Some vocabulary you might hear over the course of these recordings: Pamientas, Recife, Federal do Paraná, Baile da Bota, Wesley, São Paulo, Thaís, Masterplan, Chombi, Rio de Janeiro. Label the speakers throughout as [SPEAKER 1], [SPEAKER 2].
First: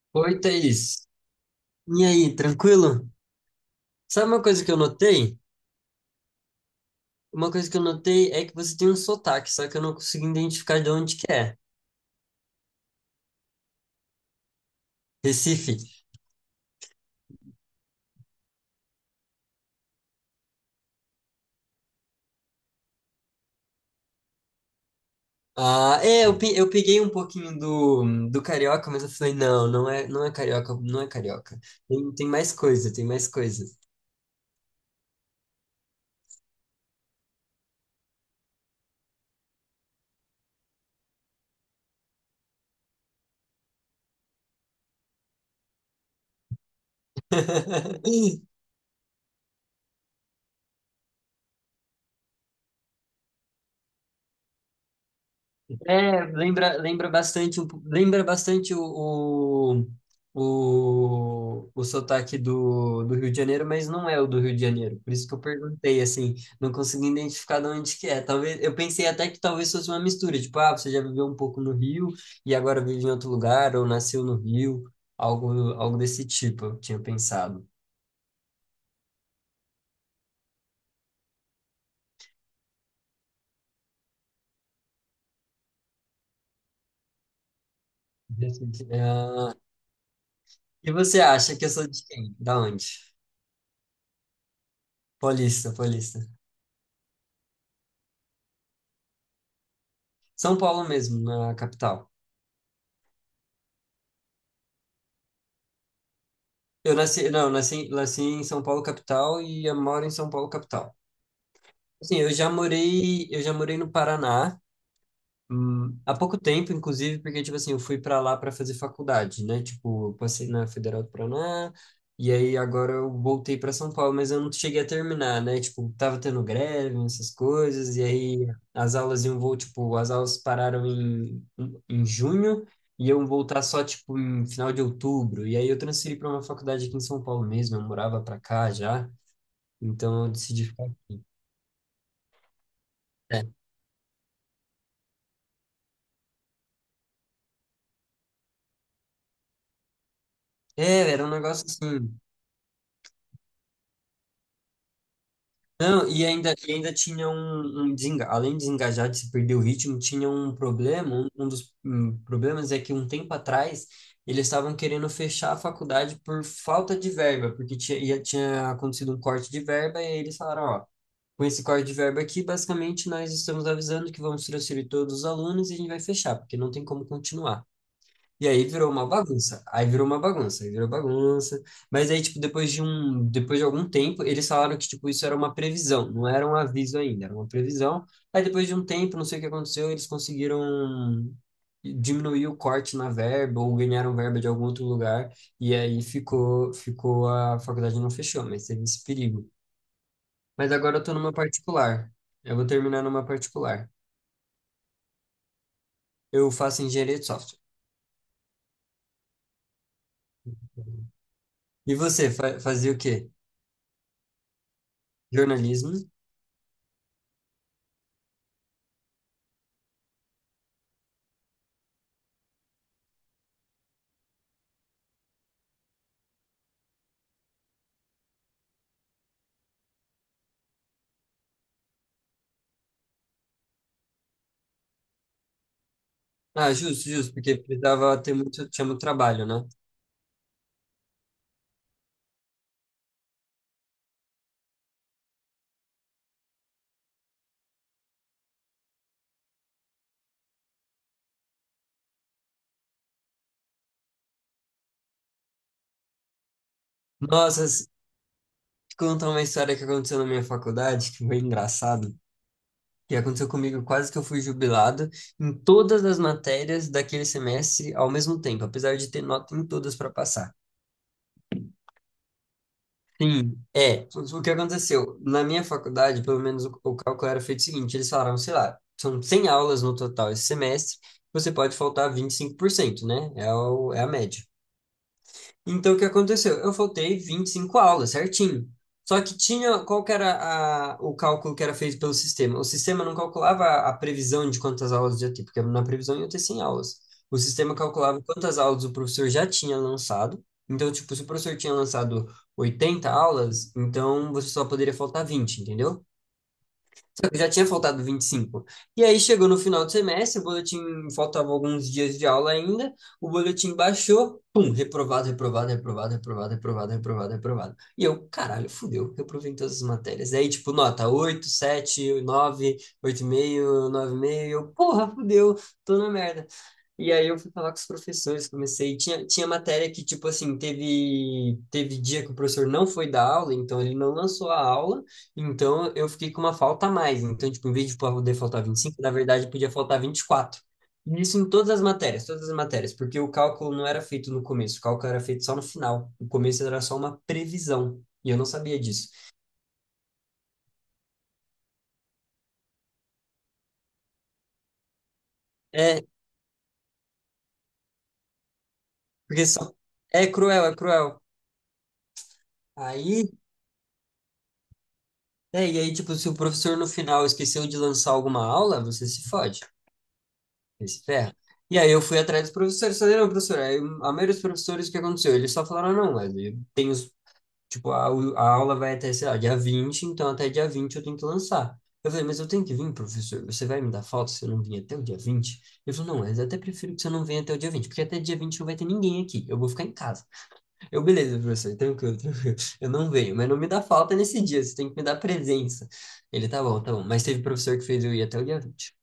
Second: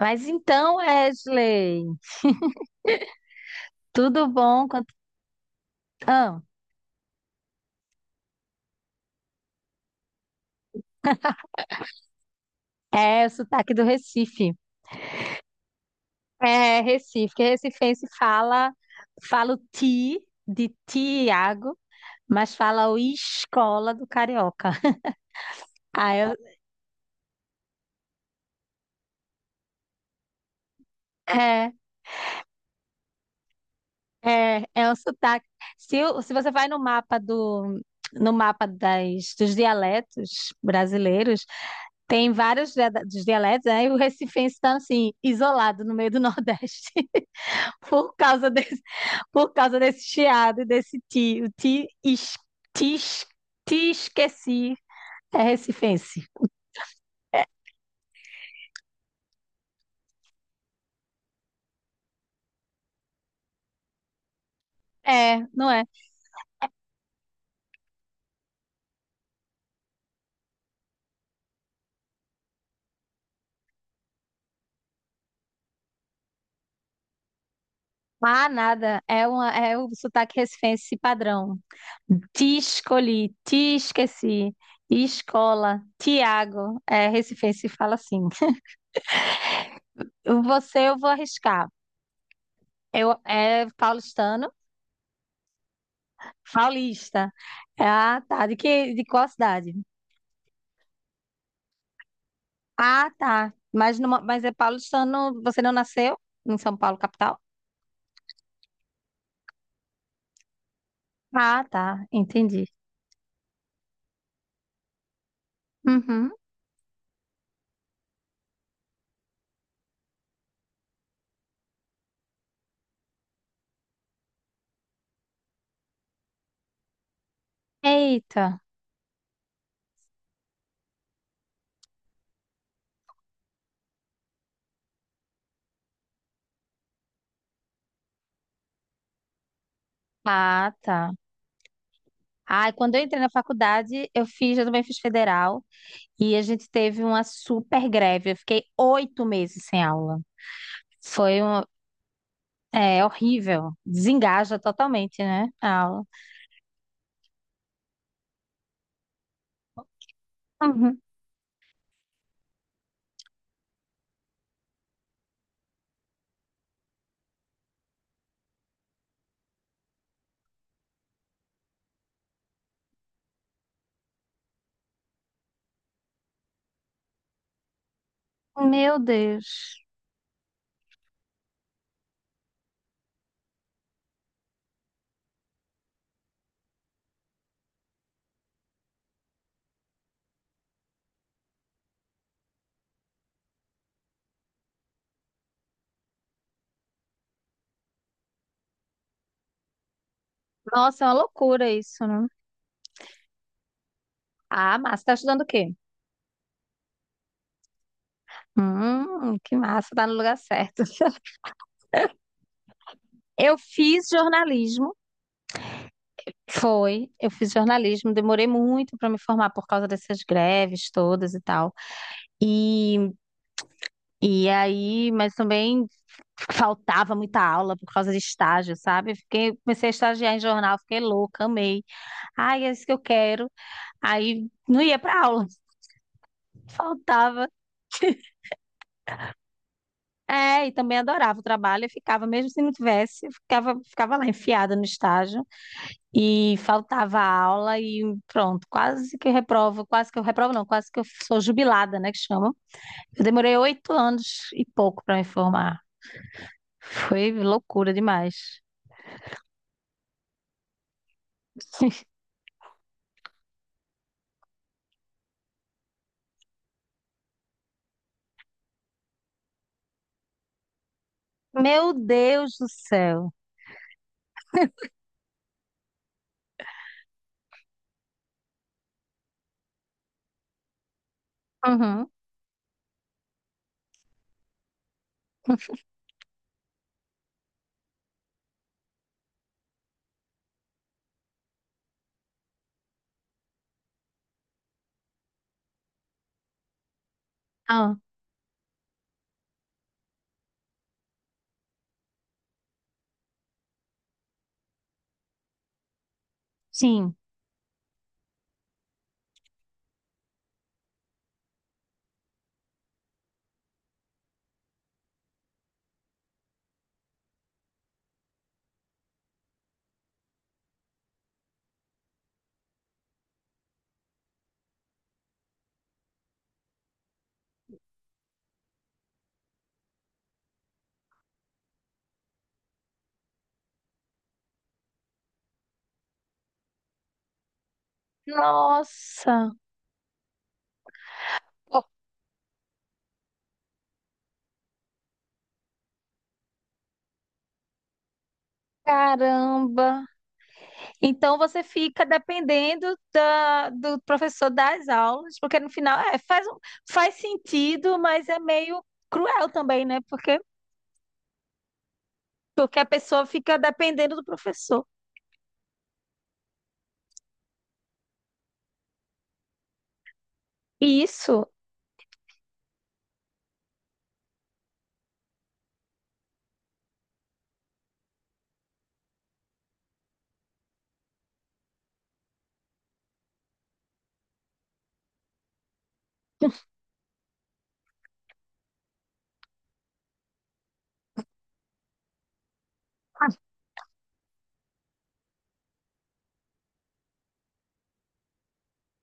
[SPEAKER 1] Mas
[SPEAKER 2] Oi,
[SPEAKER 1] então,
[SPEAKER 2] Thaís.
[SPEAKER 1] Wesley,
[SPEAKER 2] E aí, tranquilo?
[SPEAKER 1] tudo
[SPEAKER 2] Sabe uma coisa
[SPEAKER 1] bom?
[SPEAKER 2] que eu
[SPEAKER 1] Quanto...
[SPEAKER 2] notei?
[SPEAKER 1] Ah,
[SPEAKER 2] Uma coisa que eu notei é que você tem um sotaque, só que eu não consigo identificar de onde que é.
[SPEAKER 1] é o sotaque do Recife.
[SPEAKER 2] Recife.
[SPEAKER 1] É Recife, que recifense fala, fala o ti de Tiago, mas fala o escola do carioca.
[SPEAKER 2] Ah,
[SPEAKER 1] Ah,
[SPEAKER 2] é,
[SPEAKER 1] eu-
[SPEAKER 2] eu peguei um pouquinho do carioca, mas eu falei, não, não é, não é carioca, não é carioca.
[SPEAKER 1] é,
[SPEAKER 2] Tem mais coisa, tem mais coisa.
[SPEAKER 1] é um sotaque. Se você vai no mapa do no mapa dos dialetos brasileiros, tem vários dos dialetos, aí o recifense está assim, isolado no meio do Nordeste. por causa desse, por causa desse chiado e desse ti. O ti, es, ti, es- ti esqueci é recifense.
[SPEAKER 2] É, lembra bastante, lembra bastante o sotaque do Rio de Janeiro, mas não é o do Rio de Janeiro. Por isso que eu
[SPEAKER 1] É, não é?
[SPEAKER 2] perguntei, assim, não consegui identificar de onde que é. Talvez, eu pensei até que talvez fosse uma mistura, tipo, ah, você já viveu um pouco no Rio e agora vive em outro lugar, ou nasceu no Rio, algo desse tipo, eu tinha pensado.
[SPEAKER 1] Ah, nada. É o sotaque recifense padrão. Te escolhi, te esqueci. Escola, Tiago. É, recifense fala assim.
[SPEAKER 2] Desse- ah,
[SPEAKER 1] Você
[SPEAKER 2] E
[SPEAKER 1] eu vou
[SPEAKER 2] você acha que
[SPEAKER 1] arriscar.
[SPEAKER 2] eu sou de quem? Da onde?
[SPEAKER 1] É paulistano,
[SPEAKER 2] Paulista, paulista.
[SPEAKER 1] paulista. Ah, tá. De qual cidade?
[SPEAKER 2] São Paulo mesmo, na capital.
[SPEAKER 1] Ah, tá. Mas é paulistano, você não nasceu em São
[SPEAKER 2] Eu
[SPEAKER 1] Paulo,
[SPEAKER 2] nasci,
[SPEAKER 1] capital?
[SPEAKER 2] não, nasci em São Paulo capital e eu moro em São Paulo capital.
[SPEAKER 1] Ah, tá.
[SPEAKER 2] Assim, eu já
[SPEAKER 1] Entendi.
[SPEAKER 2] morei, eu já morei no Paraná, há
[SPEAKER 1] Uhum.
[SPEAKER 2] pouco tempo, inclusive, porque, tipo assim, eu fui pra lá pra fazer faculdade, né? Tipo, eu passei na Federal do Paraná, e aí agora eu voltei pra São Paulo, mas eu não cheguei a terminar, né? Tipo, tava tendo greve, essas coisas, e aí
[SPEAKER 1] Eita.
[SPEAKER 2] as aulas tipo, as aulas pararam em junho, e iam voltar só, tipo, em final de outubro. E aí eu transferi pra uma faculdade aqui em São Paulo mesmo, eu morava pra cá já, então eu decidi
[SPEAKER 1] Ah,
[SPEAKER 2] ficar.
[SPEAKER 1] tá. Ai, quando eu entrei na faculdade, eu também fiz federal, e a gente teve uma super greve. Eu fiquei 8 meses sem aula.
[SPEAKER 2] É, era um
[SPEAKER 1] Foi um,
[SPEAKER 2] negócio assim.
[SPEAKER 1] Horrível. Desengaja totalmente, né? A aula.
[SPEAKER 2] Não, e ainda tinha além de desengajar, de se perder o ritmo, tinha um
[SPEAKER 1] Uhum.
[SPEAKER 2] problema, um dos problemas é que um tempo atrás eles estavam querendo fechar a faculdade por falta de verba, porque tinha, tinha acontecido um corte de verba e eles falaram, ó, com esse corte de verba aqui, basicamente nós estamos avisando que vamos transferir todos os alunos e a gente vai fechar, porque não tem como continuar. E aí virou
[SPEAKER 1] Meu
[SPEAKER 2] uma bagunça.
[SPEAKER 1] Deus.
[SPEAKER 2] Aí virou uma bagunça, aí virou bagunça. Mas aí, tipo, depois de algum tempo, eles falaram que, tipo, isso era uma previsão, não era um aviso ainda, era uma previsão. Aí depois de um tempo, não sei o que aconteceu, eles conseguiram diminuir o corte na verba ou ganharam verba de algum outro lugar. E aí ficou a faculdade não fechou, mas teve esse perigo. Mas agora
[SPEAKER 1] Nossa,
[SPEAKER 2] eu
[SPEAKER 1] é
[SPEAKER 2] tô
[SPEAKER 1] uma
[SPEAKER 2] numa
[SPEAKER 1] loucura isso,
[SPEAKER 2] particular.
[SPEAKER 1] né?
[SPEAKER 2] Eu vou terminar numa particular.
[SPEAKER 1] Ah, massa. Tá estudando o quê?
[SPEAKER 2] Eu faço engenharia de software.
[SPEAKER 1] Que massa. Tá no lugar certo.
[SPEAKER 2] E você, fazia o quê?
[SPEAKER 1] Eu fiz jornalismo,
[SPEAKER 2] Jornalismo?
[SPEAKER 1] foi. Eu fiz jornalismo, demorei muito para me formar por causa dessas greves todas e tal. E, e aí, mas também faltava muita aula por causa de estágio, sabe? Comecei a estagiar em jornal, fiquei louca, amei. Ai, é isso que eu quero. Aí não ia para aula,
[SPEAKER 2] Ah, justo, justo,
[SPEAKER 1] faltava.
[SPEAKER 2] porque tinha muito trabalho, né?
[SPEAKER 1] É, e também adorava o trabalho, mesmo se não tivesse, eu ficava lá enfiada no estágio. E faltava aula e pronto, quase que eu reprovo, não, quase que eu sou jubilada, né, que chamam. Eu demorei 8 anos e pouco para me formar. Foi
[SPEAKER 2] Nossa,
[SPEAKER 1] loucura demais.
[SPEAKER 2] te uma história que aconteceu na minha faculdade, que foi engraçado, que aconteceu comigo quase que eu fui jubilado em todas as matérias daquele semestre ao mesmo tempo, apesar de ter nota em todas para passar.
[SPEAKER 1] Meu Deus do céu.
[SPEAKER 2] Sim, é, o que aconteceu? Na minha faculdade, pelo menos o cálculo era feito o seguinte, eles falaram, sei lá, são 100 aulas no total esse semestre, você pode
[SPEAKER 1] Uhum.
[SPEAKER 2] faltar 25%, né? É, é a média. Então, o que aconteceu? Eu faltei 25 aulas, certinho. Só que tinha, qual que era o cálculo que era feito pelo sistema? O sistema não calculava a previsão de quantas aulas ia ter, porque na previsão ia ter 100 aulas. O sistema
[SPEAKER 1] Ah,
[SPEAKER 2] calculava quantas aulas o professor já tinha lançado. Então, tipo, se o professor tinha lançado 80 aulas, então você só poderia faltar 20, entendeu?
[SPEAKER 1] sim.
[SPEAKER 2] Só que já tinha faltado 25. E cinco. E aí chegou no final do semestre, o boletim faltava alguns dias de aula ainda, o boletim baixou, pum, reprovado, reprovado, reprovado, reprovado, reprovado, reprovado, reprovado. E eu, caralho, fudeu, reprovei em todas as matérias. Aí, tipo, nota 8, 7, 9, 8,5, 9,5, eu, porra, fudeu, tô na merda. E aí eu fui falar com os professores, comecei, tinha matéria que, tipo assim, teve dia que o professor não foi dar aula, então ele não lançou a aula, então eu fiquei com uma falta a mais. Então, tipo, em vez de poder faltar 25 na verdade
[SPEAKER 1] Nossa,
[SPEAKER 2] podia faltar 24. E quatro. E isso em
[SPEAKER 1] oh,
[SPEAKER 2] todas as matérias, porque o cálculo não era feito no começo, o cálculo era feito só no final. O começo era só uma previsão, e eu não sabia disso.
[SPEAKER 1] caramba. Então você fica dependendo do professor das aulas, porque no final,
[SPEAKER 2] É,
[SPEAKER 1] faz sentido, mas é meio
[SPEAKER 2] porque
[SPEAKER 1] cruel
[SPEAKER 2] só,
[SPEAKER 1] também, né?
[SPEAKER 2] é
[SPEAKER 1] Porque
[SPEAKER 2] cruel, é cruel.
[SPEAKER 1] Porque a pessoa
[SPEAKER 2] Aí,
[SPEAKER 1] fica dependendo do professor.
[SPEAKER 2] e aí, tipo, se o professor no final esqueceu de lançar alguma aula, você se fode.
[SPEAKER 1] E
[SPEAKER 2] Esse ferro.
[SPEAKER 1] Isso,
[SPEAKER 2] E aí eu fui atrás dos professores, falei, não, professor, aí a maioria dos professores, o que aconteceu? Eles só falaram, não, Wesley, tem os, tipo, a aula vai até, sei lá, dia 20 então até dia 20 eu tenho que lançar. Eu falei, mas eu tenho que vir, professor, você vai me dar falta se eu não vir até o dia 20. Ele falou, não, mas eu até prefiro que você não venha até o dia 20 porque até dia 20 não vai ter ninguém aqui, eu vou ficar em casa. Eu, beleza, professor, tranquilo, tranquilo, eu não venho, mas não me dá falta nesse dia, você tem que me dar presença. Ele, tá bom, mas teve professor que fez eu ir até o dia 20.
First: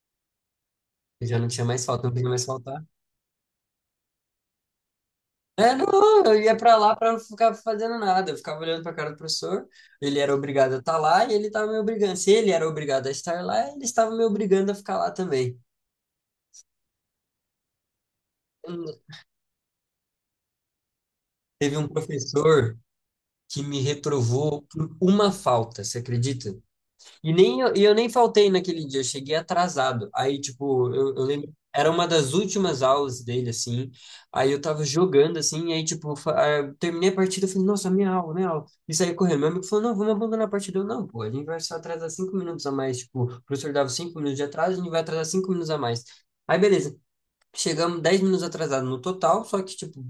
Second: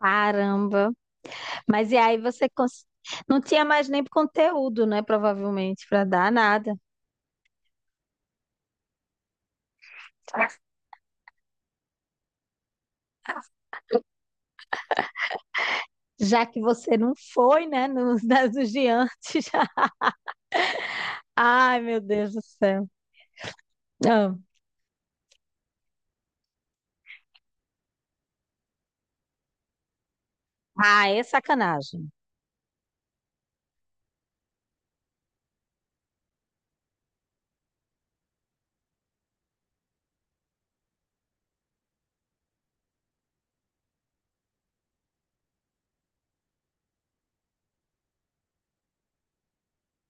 [SPEAKER 1] caramba.
[SPEAKER 2] Eu já não tinha mais
[SPEAKER 1] Mas e
[SPEAKER 2] falta, não
[SPEAKER 1] aí
[SPEAKER 2] podia mais
[SPEAKER 1] você
[SPEAKER 2] faltar.
[SPEAKER 1] cons- não tinha mais nem conteúdo, né?
[SPEAKER 2] É,
[SPEAKER 1] Provavelmente, para
[SPEAKER 2] não,
[SPEAKER 1] dar
[SPEAKER 2] eu ia
[SPEAKER 1] nada.
[SPEAKER 2] pra lá pra não ficar fazendo nada. Eu ficava olhando pra cara do professor. Ele era obrigado a estar lá e ele estava me obrigando. Se ele era obrigado a estar lá, ele estava me obrigando a ficar lá também.
[SPEAKER 1] Já que você não foi, né? Nos das do diante já.
[SPEAKER 2] Teve
[SPEAKER 1] Ai,
[SPEAKER 2] um
[SPEAKER 1] meu Deus do
[SPEAKER 2] professor
[SPEAKER 1] céu.
[SPEAKER 2] que me
[SPEAKER 1] Não.
[SPEAKER 2] reprovou por uma falta, você acredita? E nem eu, e eu nem faltei naquele dia, eu cheguei atrasado. Aí, tipo,
[SPEAKER 1] Ah,
[SPEAKER 2] eu,
[SPEAKER 1] é
[SPEAKER 2] eu lembro, era uma
[SPEAKER 1] sacanagem.
[SPEAKER 2] das últimas aulas dele, assim. Aí eu tava jogando, assim, e aí, tipo, eu terminei a partida, eu falei, nossa, minha aula, minha aula. E saí correndo. Meu amigo falou, não, vamos abandonar a partida. Eu, não, pô, a gente vai só atrasar 5 minutos a mais. Tipo, o professor dava 5 minutos de atraso, a gente vai atrasar 5 minutos a mais. Aí, beleza. Chegamos 10 minutos atrasado no total, só que, tipo,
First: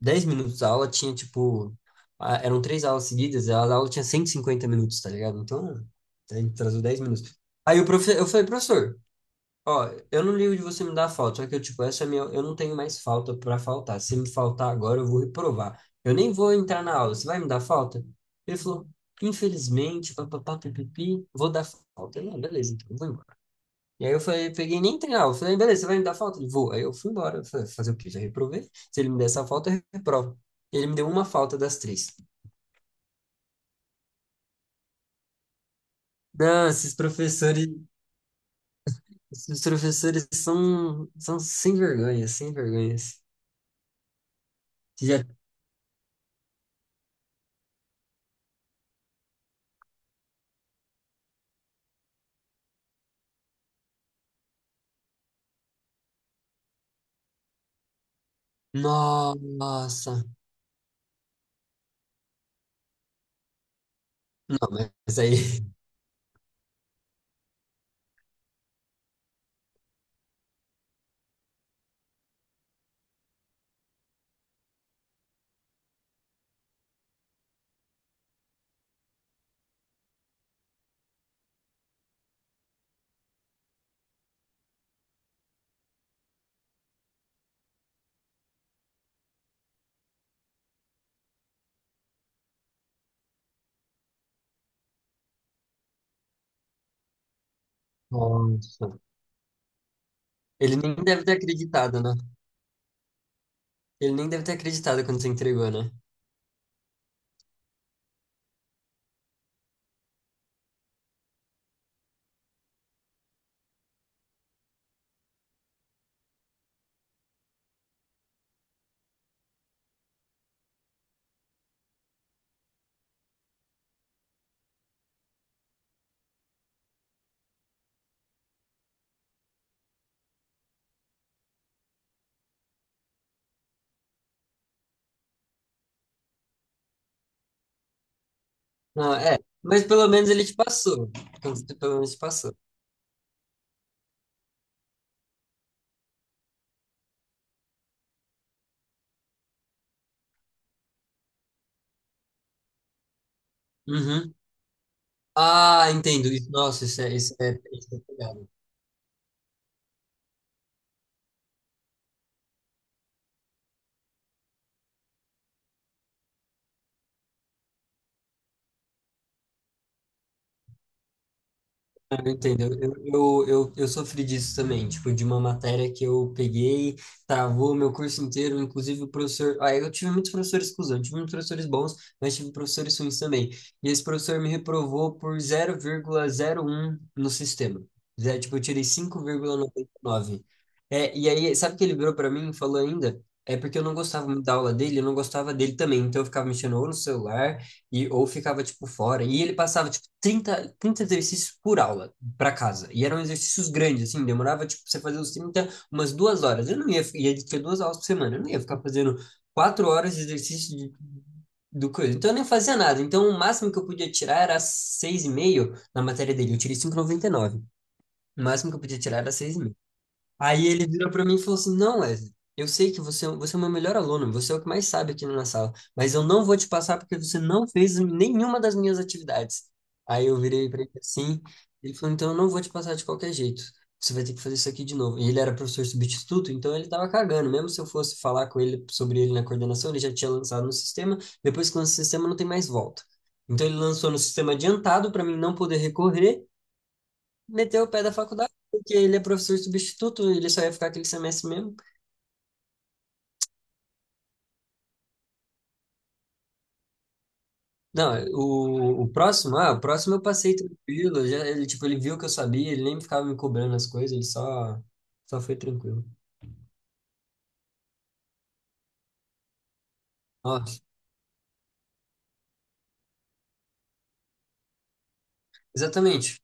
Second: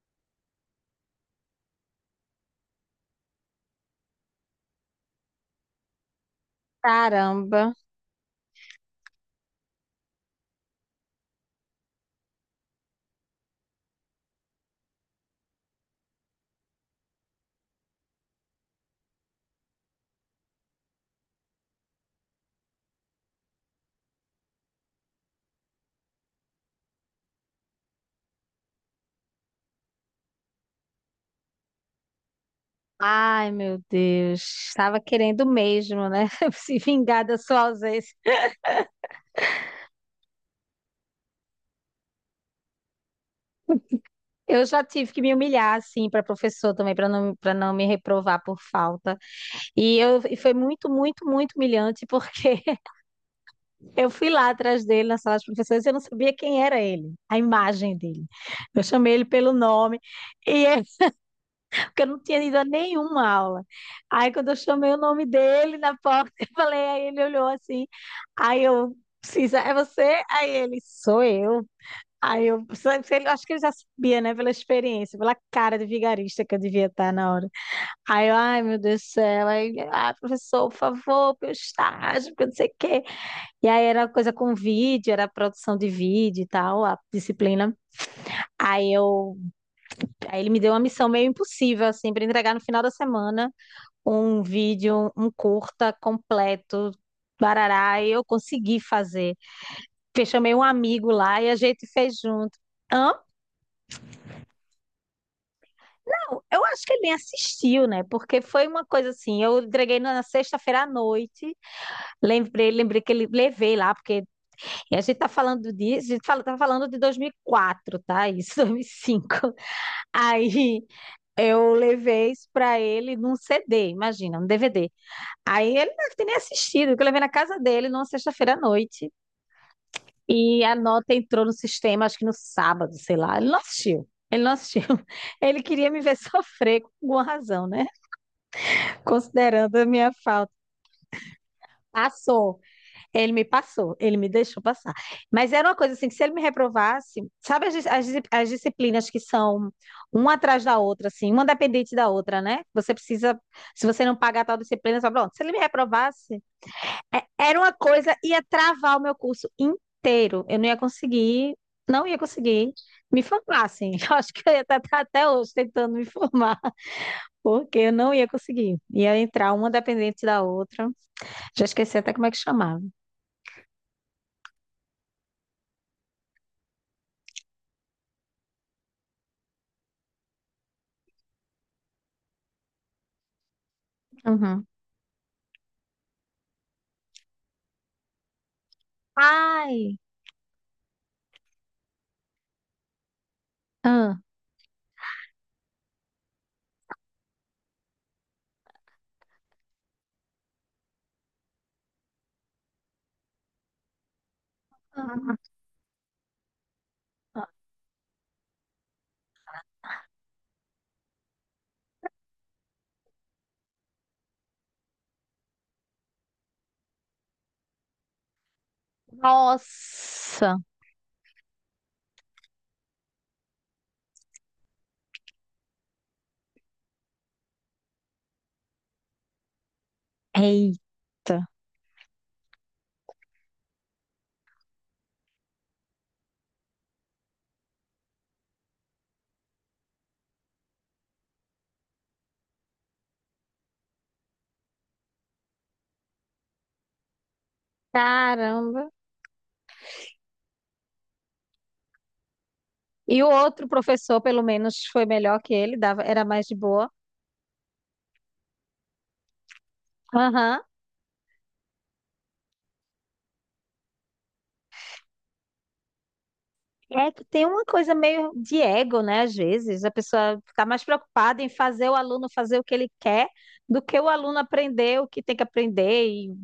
[SPEAKER 2] 10 minutos a aula tinha, tipo, eram três aulas seguidas, a aula tinha 150 minutos, tá ligado? Então, a gente atrasou 10 minutos.
[SPEAKER 1] Caramba.
[SPEAKER 2] Aí o profe, eu falei, professor, ó, eu não ligo de você me dar falta, só que eu, tipo, eu não tenho mais falta pra faltar. Se me faltar agora, eu vou reprovar. Eu nem vou entrar na aula, você vai me dar falta? Ele falou, infelizmente, papapá, pipipi, vou dar falta. Eu, não, beleza, então, eu vou embora. E aí eu falei, peguei e nem treinar. Eu falei, beleza, você vai me dar falta? Ele, vou. Aí eu fui embora. Eu falei, fazer o quê? Já reprovei? Se ele me der essa falta, eu reprovo. Ele me deu uma falta das três.
[SPEAKER 1] Ai, meu Deus. Estava querendo mesmo, né?
[SPEAKER 2] Não,
[SPEAKER 1] Se
[SPEAKER 2] esses
[SPEAKER 1] vingar da sua
[SPEAKER 2] professores,
[SPEAKER 1] ausência.
[SPEAKER 2] esses professores são sem vergonha, sem vergonhas.
[SPEAKER 1] Eu já
[SPEAKER 2] Você
[SPEAKER 1] tive que
[SPEAKER 2] já.
[SPEAKER 1] me humilhar, assim, para professor também, para não me reprovar por falta. E foi muito, muito, muito humilhante, porque eu fui lá atrás dele na sala de professores e eu não sabia quem era ele, a imagem dele. Eu chamei ele pelo nome,
[SPEAKER 2] Nossa.
[SPEAKER 1] e é- porque eu não tinha ido a nenhuma aula. Aí, quando eu
[SPEAKER 2] Não,
[SPEAKER 1] chamei o
[SPEAKER 2] mas
[SPEAKER 1] nome
[SPEAKER 2] aí.
[SPEAKER 1] dele na porta, eu falei, aí ele olhou assim, aí eu, Cisa, é você? Aí ele, sou eu. Aí eu, só que ele- Acho que ele já sabia, né, pela experiência, pela cara de vigarista que eu devia estar na hora. Ai meu Deus do céu, aí, ah, professor, por favor, meu estágio, porque não sei o quê. E aí era coisa com vídeo, era produção de vídeo e tal, a disciplina. Aí eu, aí ele me deu uma missão meio impossível, assim, para entregar no final da semana um vídeo, um curta completo, barará, e eu consegui
[SPEAKER 2] Nossa.
[SPEAKER 1] fazer. Eu chamei um
[SPEAKER 2] Ele nem
[SPEAKER 1] amigo
[SPEAKER 2] deve ter
[SPEAKER 1] lá e a gente
[SPEAKER 2] acreditado, né?
[SPEAKER 1] fez junto. Amo,
[SPEAKER 2] Ele nem deve ter acreditado quando você entregou, né?
[SPEAKER 1] eu acho que ele nem assistiu, né? Porque foi uma coisa assim, eu entreguei na sexta-feira à noite. Lembrei que ele levei lá, porque a gente tá falando disso, a gente fala, tá falando de 2004, tá? Isso, 2005. Aí eu levei isso pra ele num CD, imagina, um DVD. Aí ele não deve nem assistido, que eu levei na casa dele numa sexta-feira à noite. E a nota entrou no sistema, acho que no sábado, sei lá. Ele não assistiu. Ele queria me ver sofrer com alguma razão, né?
[SPEAKER 2] Não, é.
[SPEAKER 1] Considerando a
[SPEAKER 2] Mas pelo
[SPEAKER 1] minha
[SPEAKER 2] menos ele
[SPEAKER 1] falta.
[SPEAKER 2] te passou. Quando Pelo menos te passou.
[SPEAKER 1] Passou. Ele me deixou passar. Mas era uma coisa assim, que se ele me reprovasse, sabe as disciplinas que são uma atrás da outra, assim, uma dependente da outra, né? Se você não
[SPEAKER 2] Uhum.
[SPEAKER 1] pagar tal disciplina, só pronto. Se ele me
[SPEAKER 2] Ah, entendo.
[SPEAKER 1] reprovasse,
[SPEAKER 2] Nossa, isso é, isso
[SPEAKER 1] era
[SPEAKER 2] é,
[SPEAKER 1] uma
[SPEAKER 2] isso é
[SPEAKER 1] coisa, ia
[SPEAKER 2] pegado.
[SPEAKER 1] travar o meu curso inteiro. Eu não ia conseguir, não ia conseguir me formar, assim. Eu acho que eu ia estar até hoje tentando me formar, porque eu não ia conseguir. Ia entrar uma dependente da outra. Já esqueci até como é
[SPEAKER 2] Eu
[SPEAKER 1] que
[SPEAKER 2] entendo,
[SPEAKER 1] chamava.
[SPEAKER 2] eu sofri disso também, tipo, de uma matéria que eu peguei, travou meu curso inteiro, inclusive o professor. Ah, eu tive muitos professores cuzão, tive muitos professores bons, mas tive professores ruins também. E esse professor me
[SPEAKER 1] Uhum.
[SPEAKER 2] reprovou por 0,01 no sistema. Zé, tipo, eu tirei cinco vírgula noventa e
[SPEAKER 1] Ai!
[SPEAKER 2] nove É, e aí, sabe o que ele virou pra mim e falou ainda? É porque eu não
[SPEAKER 1] Ah,
[SPEAKER 2] gostava muito da aula dele, eu não gostava dele também. Então eu ficava mexendo ou no celular, ou ficava, tipo, fora. E ele passava, tipo, trinta exercícios por aula para casa. E eram exercícios grandes, assim, demorava, tipo, você fazer os
[SPEAKER 1] Ah.
[SPEAKER 2] 30, umas 2 horas. Eu não ia, ia ter duas aulas por semana, eu não ia ficar fazendo 4 horas de exercício do coisa. Então eu nem fazia nada. Então o máximo que eu podia tirar era 6,5 na matéria dele. Eu tirei cinco vírgula noventa e nove. O máximo que eu podia tirar era 6,5.
[SPEAKER 1] nossa.
[SPEAKER 2] Aí ele virou para mim e falou assim: Não, Wesley, eu sei que você é o meu melhor aluno, você é o que mais sabe aqui na minha sala, mas eu não vou te passar porque você não fez nenhuma das minhas atividades. Aí eu virei
[SPEAKER 1] Eita.
[SPEAKER 2] para ele assim, ele falou: Então eu não vou te passar de qualquer jeito, você vai ter que fazer isso aqui de novo. E ele era professor substituto, então ele estava cagando, mesmo se eu fosse falar com ele sobre ele na coordenação, ele já tinha lançado no sistema, depois que lança o sistema não tem mais volta. Então ele lançou no sistema adiantado para mim não poder recorrer. Meteu o pé da faculdade,
[SPEAKER 1] Caramba.
[SPEAKER 2] porque ele é professor substituto, ele só ia ficar aquele semestre mesmo.
[SPEAKER 1] E o outro professor, pelo menos, foi melhor que ele, dava, era mais de boa.
[SPEAKER 2] Não, o próximo eu passei
[SPEAKER 1] Aham.
[SPEAKER 2] tranquilo, já, ele, tipo, ele viu que eu sabia, ele nem ficava me cobrando as coisas, ele só foi tranquilo.
[SPEAKER 1] É que tem uma coisa meio de ego, né? Às vezes, a pessoa
[SPEAKER 2] Ó,
[SPEAKER 1] está mais preocupada em fazer o aluno fazer o que ele quer do que o aluno aprender o que tem que aprender. E
[SPEAKER 2] exatamente,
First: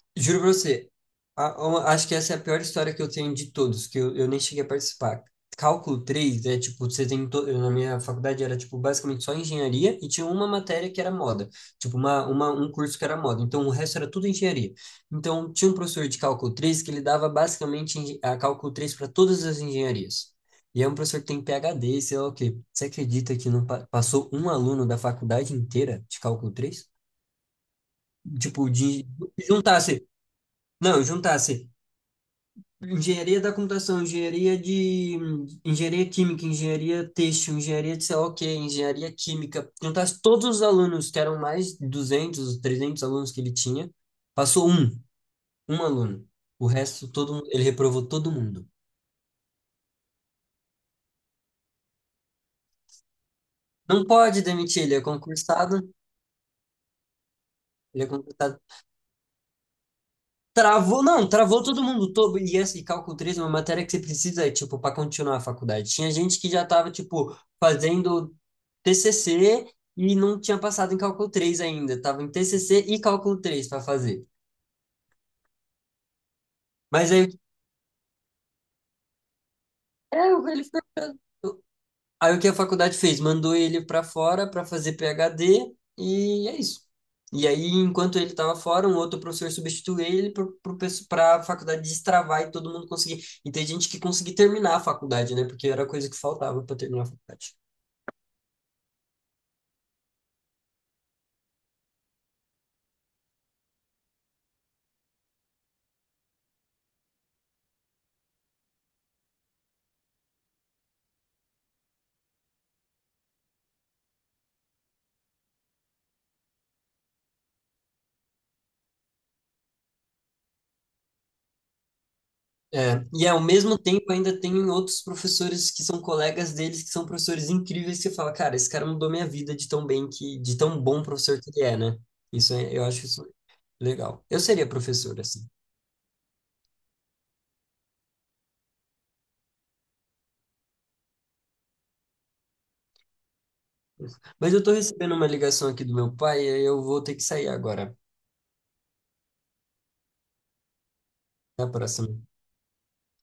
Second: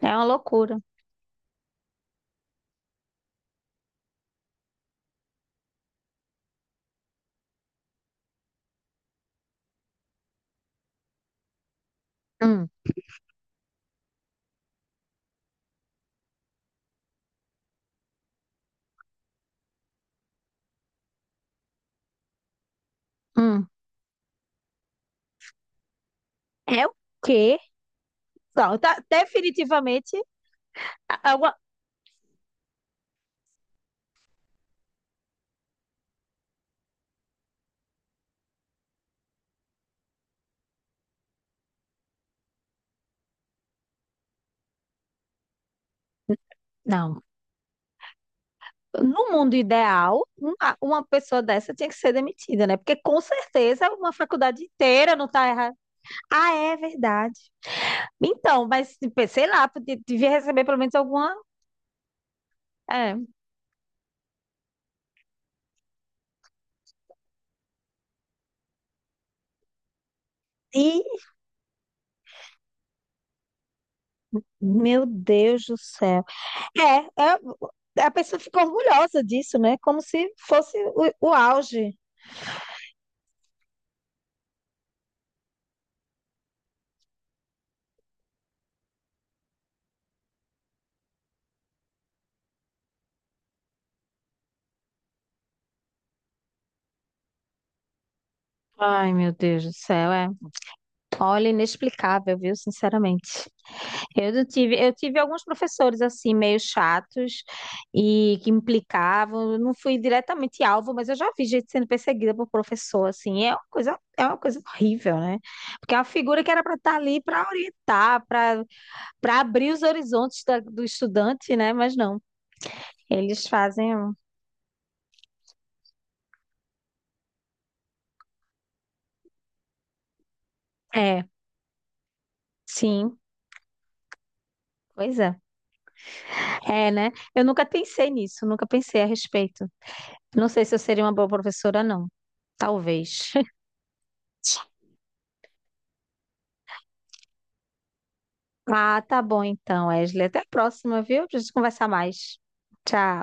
[SPEAKER 1] é uma
[SPEAKER 2] juro pra
[SPEAKER 1] loucura.
[SPEAKER 2] você, acho que essa é a pior história que eu tenho de todos, que eu nem cheguei a participar. Cálculo 3 é tipo. Na minha faculdade era tipo basicamente só engenharia e tinha uma matéria que era moda. Tipo, uma, uma,
[SPEAKER 1] Hum,
[SPEAKER 2] um curso que era moda. Então o resto era tudo engenharia. Então tinha um professor de cálculo 3 que ele dava basicamente a cálculo 3 para todas as engenharias. E é um professor que tem PhD, sei lá o quê. Você acredita que não
[SPEAKER 1] hum.
[SPEAKER 2] passou um aluno da faculdade inteira de cálculo
[SPEAKER 1] É
[SPEAKER 2] 3,
[SPEAKER 1] o quê?
[SPEAKER 2] Tipo,
[SPEAKER 1] Não, tá,
[SPEAKER 2] de juntasse
[SPEAKER 1] definitivamente.
[SPEAKER 2] não,
[SPEAKER 1] Alguma...
[SPEAKER 2] juntasse engenharia da computação, engenharia química, engenharia têxtil, engenharia de sei lá o quê, engenharia química, juntasse todos os alunos, que eram mais de 200, 300 alunos que ele tinha, passou um, aluno. O resto,
[SPEAKER 1] Não.
[SPEAKER 2] ele reprovou todo mundo.
[SPEAKER 1] No mundo ideal, uma pessoa dessa tinha que ser demitida, né? Porque com certeza
[SPEAKER 2] Não
[SPEAKER 1] uma
[SPEAKER 2] pode
[SPEAKER 1] faculdade
[SPEAKER 2] demitir, ele é
[SPEAKER 1] inteira não está errada.
[SPEAKER 2] concursado,
[SPEAKER 1] Ah, é verdade.
[SPEAKER 2] ele é concursado
[SPEAKER 1] Então, mas tipo, sei lá, podia, devia receber pelo menos
[SPEAKER 2] Travou, não,
[SPEAKER 1] alguma.
[SPEAKER 2] travou todo mundo todo. E esse
[SPEAKER 1] É.
[SPEAKER 2] cálculo 3 é uma matéria que você precisa, tipo, para continuar a faculdade. Tinha gente que já tava, tipo, fazendo TCC e não tinha passado em
[SPEAKER 1] E,
[SPEAKER 2] cálculo 3 ainda. Tava em TCC e cálculo 3 para fazer.
[SPEAKER 1] meu Deus do céu.
[SPEAKER 2] Mas
[SPEAKER 1] É,
[SPEAKER 2] aí,
[SPEAKER 1] a pessoa ficou orgulhosa disso, né? Como
[SPEAKER 2] é,
[SPEAKER 1] se
[SPEAKER 2] ele
[SPEAKER 1] fosse
[SPEAKER 2] ficou.
[SPEAKER 1] o auge.
[SPEAKER 2] Aí o que a faculdade fez? Mandou ele para fora para fazer PhD e é isso. E aí, enquanto ele estava fora, um outro professor substituiu ele para a faculdade destravar e todo mundo conseguir. E tem gente que conseguiu terminar a faculdade, né? Porque era a coisa que faltava para terminar a faculdade.
[SPEAKER 1] Ai, meu Deus do céu, é. Olha, inexplicável, viu? Sinceramente. Eu não tive, Eu tive alguns professores assim meio chatos e que implicavam. Eu não fui diretamente alvo, mas eu já vi gente sendo perseguida por professor assim. É uma coisa horrível, né? Porque é uma figura que era para estar ali para orientar, para abrir os horizontes do estudante, né? Mas não,
[SPEAKER 2] É, e ao
[SPEAKER 1] eles
[SPEAKER 2] mesmo
[SPEAKER 1] fazem.
[SPEAKER 2] tempo
[SPEAKER 1] um-
[SPEAKER 2] ainda tem outros professores que são colegas deles, que são professores incríveis, que você fala, cara, esse cara mudou minha vida de tão bom
[SPEAKER 1] É,
[SPEAKER 2] professor que ele é, né? Eu acho
[SPEAKER 1] sim,
[SPEAKER 2] isso legal. Eu seria
[SPEAKER 1] pois
[SPEAKER 2] professor,
[SPEAKER 1] é.
[SPEAKER 2] assim.
[SPEAKER 1] É, né? Eu nunca pensei nisso, Nunca pensei a respeito. Não sei se eu seria uma boa professora, não. Talvez.
[SPEAKER 2] Mas eu tô recebendo uma ligação aqui do meu pai e eu vou ter que sair agora.
[SPEAKER 1] Ah, tá bom então, Wesley. Até a próxima, viu? Pra gente
[SPEAKER 2] Até a
[SPEAKER 1] conversar
[SPEAKER 2] próxima.
[SPEAKER 1] mais. Tchau.